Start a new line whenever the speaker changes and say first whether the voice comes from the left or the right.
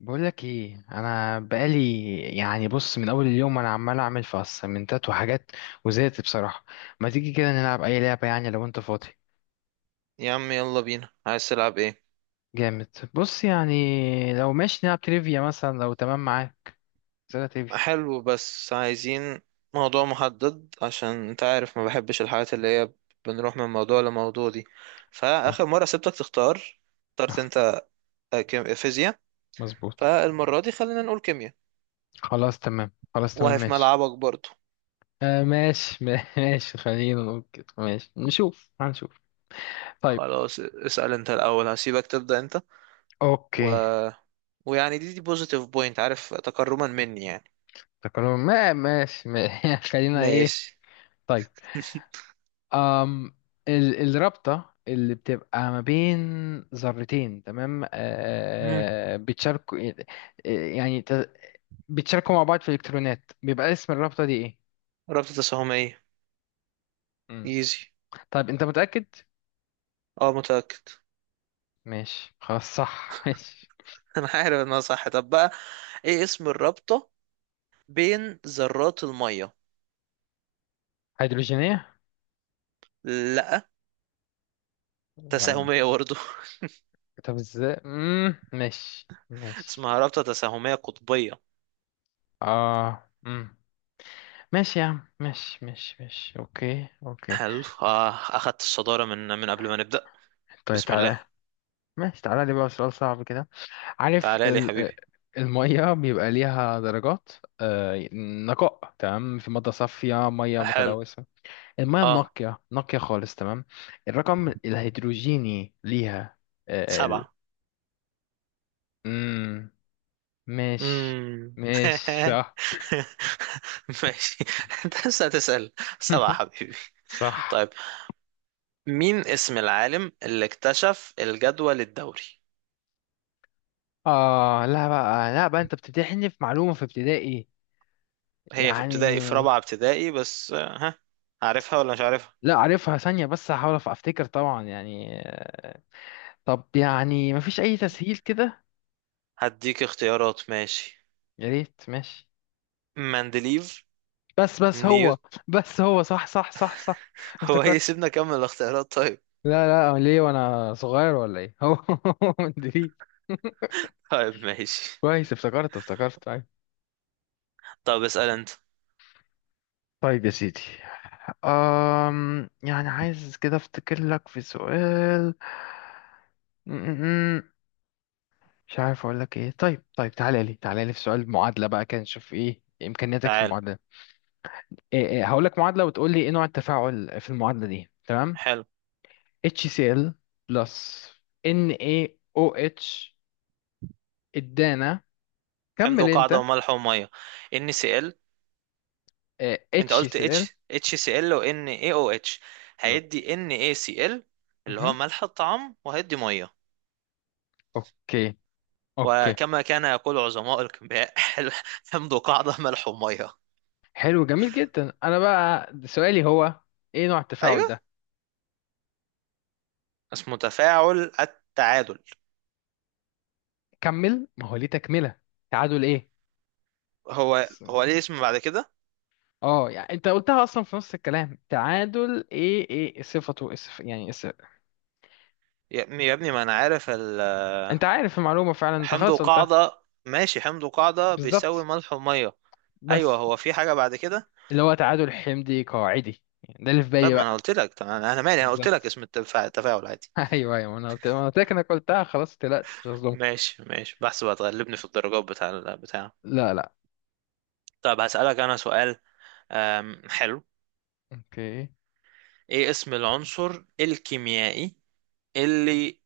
left: بقولك ايه، انا بقالي يعني، بص، من اول اليوم انا عمال اعمل في اسايمنتات وحاجات، وزهقت بصراحه. ما تيجي كده نلعب اي لعبه يعني لو انت فاضي.
right: يا عم، يلا بينا، عايز تلعب ايه؟
left: جامد، بص يعني. لو ماشي نلعب تريفيا مثلا لو تمام معاك. اسئله تريفيا.
right: حلو، بس عايزين موضوع محدد عشان انت عارف ما بحبش الحاجات اللي هي بنروح من موضوع لموضوع دي.
left: آه،
right: فآخر مرة سبتك تختار، اخترت
left: آه،
right: انت فيزياء.
left: مظبوط.
right: فالمرة دي خلينا نقول كيمياء،
left: خلاص تمام، خلاص تمام،
right: وهي في
left: ماشي.
right: ملعبك برضو.
left: آه ماشي ماشي خلينا نقول كده، ماشي نشوف، هنشوف. طيب.
right: خلاص، اسأل انت الأول، هسيبك تبدأ انت. و...
left: اوكي.
right: ويعني دي بوزيتيف بوينت، عارف، تكرما مني يعني.
left: تكلم، ما ماشي ما خلينا ايه.
right: ماشي.
left: طيب. أم الرابطة اللي بتبقى ما بين ذرتين، تمام،
right: مم.
left: بتشاركوا، يعني بتشاركوا مع بعض في الإلكترونات، بيبقى اسم الرابطة دي إيه؟
right: رابطة تساهمية.
left: مم.
right: ايزي.
left: طيب، أنت متأكد؟
right: اه متأكد.
left: ماشي خلاص، صح ماشي.
right: انا عارف انها صح. طب بقى، ايه اسم الرابطة بين ذرات المية؟
left: هيدروجينية؟
right: لا،
left: لا.
right: تساهمية برضه.
left: طب ازاي؟ ماشي ماشي.
right: اسمها رابطة تساهمية قطبية.
left: اه مم. ماشي يا عم، ماشي ماشي ماشي، اوكي اوكي.
right: حلو، اه، اخدت الصدارة من قبل ما نبدأ.
left: طيب
right: بسم الله.
left: تعالى. ماشي تعالى لي بقى سؤال صعب كده. عارف
right: تعالى لي يا حبيبي.
left: المية بيبقى ليها درجات نقاء، تمام، في مادة صافية، مية
right: حلو،
left: متلوثة. المية
right: اه.
left: النقية، نقية خالص، تمام. الرقم الهيدروجيني ليها آه، ال...
right: سبعة.
left: مم، ماشي.
right: امم
left: ماشي، صح
right: ماشي. انت لسه هتسأل؟ سبعة يا حبيبي.
left: صح.
right: طيب، مين اسم العالم اللي اكتشف الجدول الدوري؟
left: اه لا بقى، لا بقى، انت بتمتحني في معلومة في ابتدائي
right: هي في ابتدائي، في
left: يعني.
right: رابعة ابتدائي بس، ها، عارفها ولا مش عارفها؟
left: لا عارفها ثانية، بس هحاول افتكر طبعا يعني. طب يعني مفيش أي تسهيل كده؟
right: هديك اختيارات، ماشي.
left: يا ريت، ماشي.
right: مندليف.
left: بس هو،
right: نيوت.
left: بس هو صح صح صح صح.
right: هو
left: افتكرت.
right: سيبنا اكمل الاختيارات، طيب.
left: لا لا، ليه وأنا صغير ولا إيه؟ هو مدريد.
right: طيب ماشي.
left: كويس، افتكرت افتكرت، أيوة.
right: طب اسأل انت.
left: طيب يا سيدي. يعني عايز كده افتكر لك في سؤال. م- م- م. مش عارف اقول لك ايه. طيب طيب، تعالى لي، تعالى لي في سؤال معادلة بقى، كان نشوف ايه امكانياتك في
right: تعال.
left: المعادلة. إيه هقول لك معادلة وتقول لي ايه نوع التفاعل في المعادلة دي، تمام.
right: حلو.
left: HCl بلس NaOH. ادانا.
right: حمض
left: كمل
right: وقاعدة
left: انت.
right: وملح ومية. NaCl. انت قلت H،
left: HCl.
right: HCl و NaOH،
left: بالظبط.
right: هيدي NaCl اللي هو
left: مهم.
right: ملح الطعام، وهيدي مية.
left: اوكي. اوكي.
right: وكما كان يقول عظماء الكيمياء، حمض وقاعدة ملح ومية.
left: حلو، جميل جدا. انا بقى سؤالي هو ايه نوع التفاعل
right: ايوه،
left: ده.
right: اسمه تفاعل التعادل.
left: كمل، ما هو ليه تكملة. تعادل ايه؟
right: هو
left: س-
right: هو ليه اسم بعد كده؟
left: اه يعني انت قلتها اصلا في نص الكلام. تعادل ايه، ايه صفته، اسف يعني، اسف.
right: يا ابني يا ابني، ما انا عارف.
left: انت عارف المعلومة فعلا، انت
right: حمض
left: خلاص قلتها.
right: وقاعدة ماشي، حمض وقاعدة بيساوي
left: بالظبط.
right: ملح ومية. أيوة،
left: بس
right: هو في حاجة بعد كده؟
left: اللي هو تعادل حمضي قاعدي، يعني ده اللي في
right: طب
left: بالي
right: ما أنا
left: بقى.
right: قلت لك، طب أنا مالي، أنا قلت لك
left: بالظبط.
right: اسم التفاعل، التفاعل عادي.
left: ايوه ايوه، انا قلت لك، انا قلتها خلاص، ما تقلقش، مش هظلمك.
right: ماشي ماشي، بحسب هتغلبني في الدرجات بتاع البتاع.
left: لا لا.
right: طب هسألك أنا سؤال. حلو.
left: اوكي.
right: إيه اسم العنصر الكيميائي اللي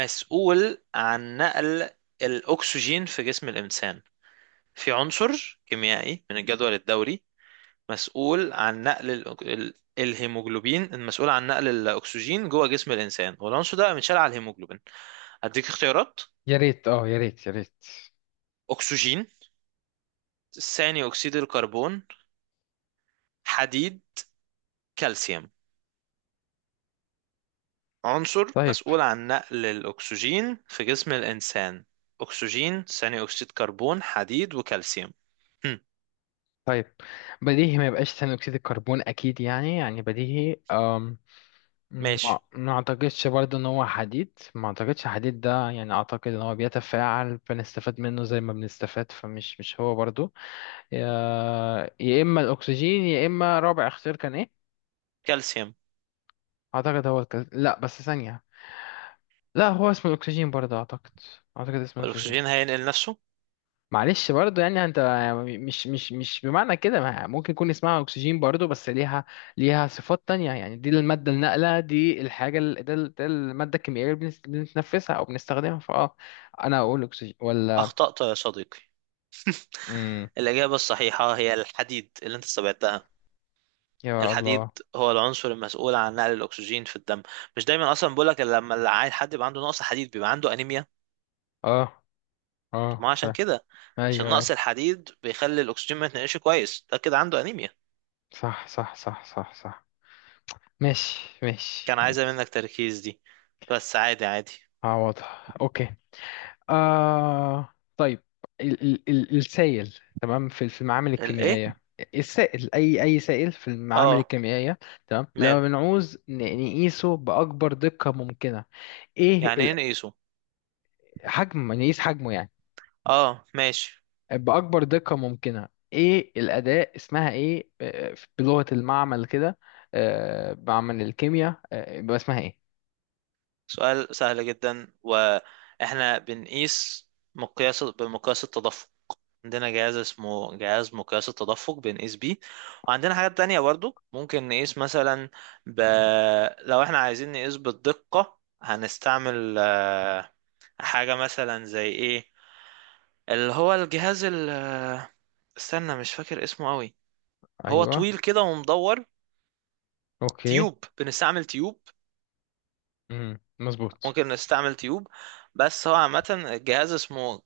right: مسؤول عن نقل الأكسجين في جسم الإنسان؟ في عنصر كيميائي من الجدول الدوري مسؤول عن نقل الهيموجلوبين المسؤول عن نقل الأكسجين جوه جسم الإنسان، والعنصر ده بيتشال على الهيموجلوبين. هديك اختيارات:
left: يا ريت، اه يا ريت يا ريت.
right: أكسجين، ثاني أكسيد الكربون، حديد، كالسيوم. عنصر
left: طيب.
right: مسؤول عن نقل الأكسجين في جسم الإنسان؟ أكسجين، ثاني أكسيد كربون، حديد، وكالسيوم. هم.
left: طيب بديهي ما يبقاش ثاني اكسيد الكربون اكيد يعني، يعني بديهي، ما
right: ماشي،
left: ما اعتقدش برضه ان هو حديد، ما اعتقدش حديد ده يعني، اعتقد ان هو بيتفاعل، بنستفاد منه زي ما بنستفاد، فمش مش هو برضه. يا يا اما الاكسجين، يا اما رابع اختيار كان ايه.
right: كالسيوم
left: اعتقد هو لا بس ثانية. لا هو اسمه الاكسجين برضه اعتقد. اعتقد اسمه الاكسجين.
right: والأكسجين هينقل نفسه؟
left: معلش برضه يعني. انت مش بمعنى كده، ما ممكن يكون اسمها اكسجين برضه، بس ليها ليها صفات تانية يعني، دي المادة الناقلة، دي الحاجة ده ده المادة الكيميائية اللي بنتنفسها او بنستخدمها، فاه، انا اقول اكسجين ولا؟
right: أخطأت يا صديقي.
left: امم
right: الإجابة الصحيحة هي الحديد، اللي أنت استبعدتها.
left: يا
right: الحديد
left: الله.
right: هو العنصر المسؤول عن نقل الاكسجين في الدم. مش دايما اصلا بقول لك، لما العيل حد بيبقى عنده نقص حديد بيبقى عنده انيميا.
left: اه
right: طب
left: اه،
right: ما
left: ف،
right: عشان كده، عشان
left: ايوه ايوه،
right: نقص الحديد بيخلي الاكسجين ما يتنقلش كويس، ده كده عنده انيميا.
left: صح صح صح صح صح. ماشي ماشي
right: كان عايزه
left: ماشي.
right: منك تركيز دي، بس عادي عادي.
left: اه واضح، اوكي. آه طيب. ال السائل، تمام، في المعامل
right: الايه؟
left: الكيميائية. السائل، أي سائل في المعامل
right: اه
left: الكيميائية، تمام، لما
right: ماله.
left: بنعوز نقيسه بأكبر دقة ممكنة. إيه
right: يعني ايه نقيسه؟
left: حجم، نقيس حجمه يعني،
right: اه ماشي.
left: بأكبر دقة ممكنة. إيه الأداة، اسمها إيه بلغة المعمل كده، معمل الكيمياء، يبقى اسمها إيه؟
right: سؤال سهل جدا، واحنا بنقيس مقياس بمقياس التدفق. عندنا جهاز اسمه جهاز مقياس التدفق، بنقيس بيه. وعندنا حاجات تانية برضو ممكن نقيس مثلا ب... لو احنا عايزين نقيس بالدقة هنستعمل حاجة مثلا زي ايه، اللي هو الجهاز ال... آه، استنى، مش فاكر اسمه قوي. هو
left: أيوه.
right: طويل كده ومدور.
left: أوكي.
right: تيوب، بنستعمل تيوب.
left: مم، مظبوط.
right: ممكن نستعمل تيوب. بس هو عامة الجهاز اسمه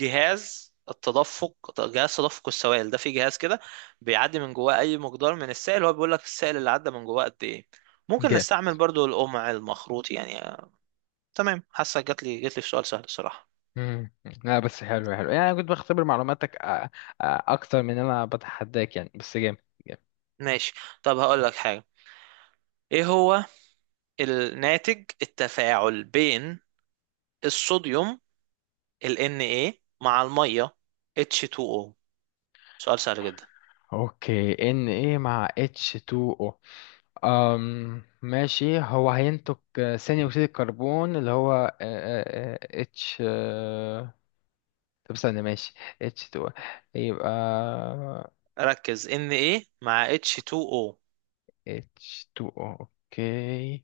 right: جهاز التدفق، جهاز تدفق السوائل. ده في جهاز كده بيعدي من جواه اي مقدار من السائل، هو بيقول لك السائل اللي عدى من جواه قد ايه. ممكن نستعمل برضو القمع المخروط يعني. تمام، حاسه جات لي جات لي في سؤال سهل الصراحه.
left: مم. لا بس حلو، حلو يعني، أنا كنت بختبر معلوماتك أ- اكتر من ان انا بتحداك يعني، بس جامد، جامد.
right: ماشي. طب هقول لك حاجه. ايه هو الناتج التفاعل بين الصوديوم، ال Na، مع الميه H2O؟ سؤال سهل جدا.
left: اوكي. ان ايه مع اتش 2 او؟ ماشي، هو هينتج ثاني اكسيد الكربون اللي هو اتش طب استنى، ماشي، اتش 2 او، يبقى
right: ركز، Na مع H2O.
left: اتش 2 او. اوكي.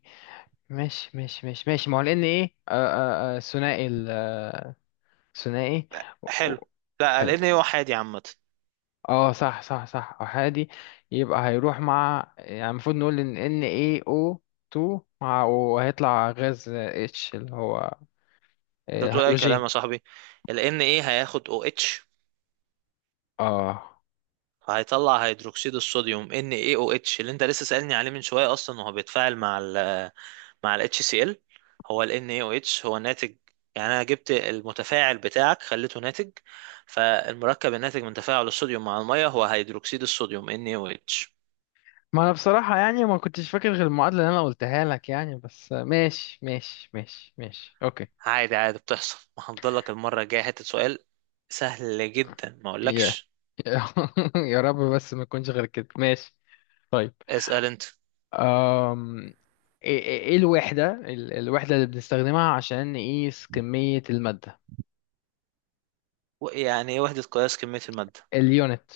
left: ماشي ماشي ماشي ماشي، ما هو لان ايه ثنائي ثنائي.
right: حلو. لا، ال Na وحيد يا عم.
left: اه صح صح صح، احادي. يبقى هيروح مع يعني، المفروض نقول ان اي او 2 مع، وهيطلع غاز اتش اللي هو
right: انت بتقول اي كلام
left: هيدروجين.
right: يا صاحبي. ال Na هياخد OH،
left: اه،
right: هيطلع هيدروكسيد الصوديوم NaOH، اللي انت لسه سألني عليه من شوية اصلا، وهو بيتفاعل مع ال مع ال HCl. هو ال NaOH هو ناتج، يعني انا جبت المتفاعل بتاعك خليته ناتج. فالمركب الناتج من تفاعل الصوديوم مع المية هو هيدروكسيد الصوديوم NaOH.
left: ما انا بصراحة يعني ما كنتش فاكر غير المعادلة اللي انا قلتها لك يعني، بس ماشي ماشي ماشي ماشي، اوكي.
right: عادي عادي، بتحصل. ما هفضلك المرة الجاية حتة سؤال سهل جدا، ما
left: يا
right: اقولكش.
left: يا رب بس ما يكونش غير كده، ماشي. طيب.
right: اسأل انت.
left: أم... ايه إيه الوحدة الوحدة اللي بنستخدمها عشان نقيس كمية المادة؟
right: يعني ايه وحدة قياس كمية المادة؟
left: اليونت.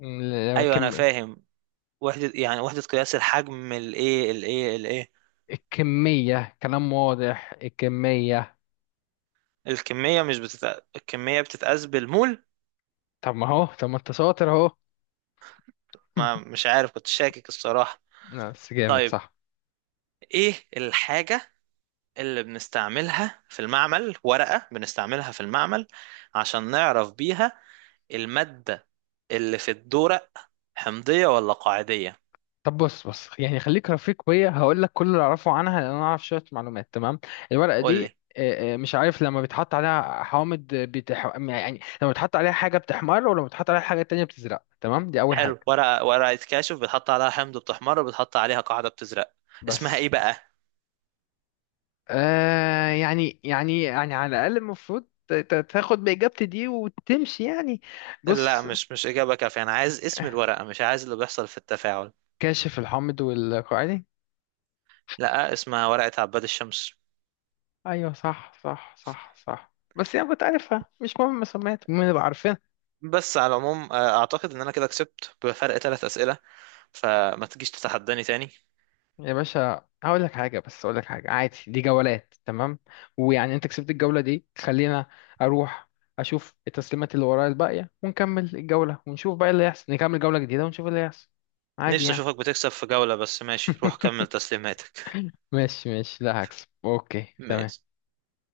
left: م-
right: ايوه انا
left: كم...
right: فاهم. وحدة، يعني وحدة قياس الحجم، الايه الايه الايه.
left: الكمية، كلام واضح، الكمية.
right: الكمية مش الكمية بتتقاس بالمول.
left: طب ما هو، طب ما انت شاطر اهو.
right: ما مش عارف، كنت شاكك الصراحة.
left: لا بس جامد،
right: طيب،
left: صح.
right: ايه الحاجة اللي بنستعملها في المعمل، ورقة بنستعملها في المعمل عشان نعرف بيها المادة اللي في الدورق حمضية ولا قاعدية؟
left: طب بص، بص يعني، خليك رفيق بيا، هقول لك كل اللي اعرفه عنها، لان انا اعرف شويه معلومات، تمام. الورقه
right: قول لي.
left: دي مش عارف، لما بيتحط عليها حوامض يعني لما بيتحط عليها حاجه بتحمر، ولما بيتحط عليها حاجه تانية بتزرق، تمام، دي اول حاجه.
right: حلو، ورقة، ورقة كاشف بتحط عليها حمض بتحمر وبتحط عليها قاعدة بتزرق. اسمها
left: بس
right: ايه بقى؟
left: آه يعني، يعني يعني على الاقل المفروض تاخد باجابتي دي وتمشي يعني.
right: لا،
left: بص،
right: مش مش إجابة كافية، أنا عايز اسم الورقة مش عايز اللي بيحصل في التفاعل.
left: كاشف الحامض والقاعدي.
right: لا، اسمها ورقة عباد الشمس.
left: ايوه صح صح صح صح، بس يعني كنت عارفها، مش مهم سميت، المهم نبقى عارفينها.
right: بس على العموم أعتقد إن أنا كده كسبت بفرق 3 أسئلة، فما تجيش تتحداني تاني.
left: يا باشا هقول لك حاجه، بس اقول لك حاجه، عادي، دي جولات، تمام. ويعني انت كسبت الجوله دي، خلينا اروح اشوف التسليمات اللي ورايا الباقيه ونكمل الجوله ونشوف بقى اللي يحصل، نكمل جوله جديده ونشوف اللي يحصل. عادي
right: نفسي
left: يعني.
right: أشوفك بتكسب في جولة. بس ماشي، روح كمل تسليماتك.
left: ماشي ماشي، لا هكسب، اوكي تمام.
right: ماشي.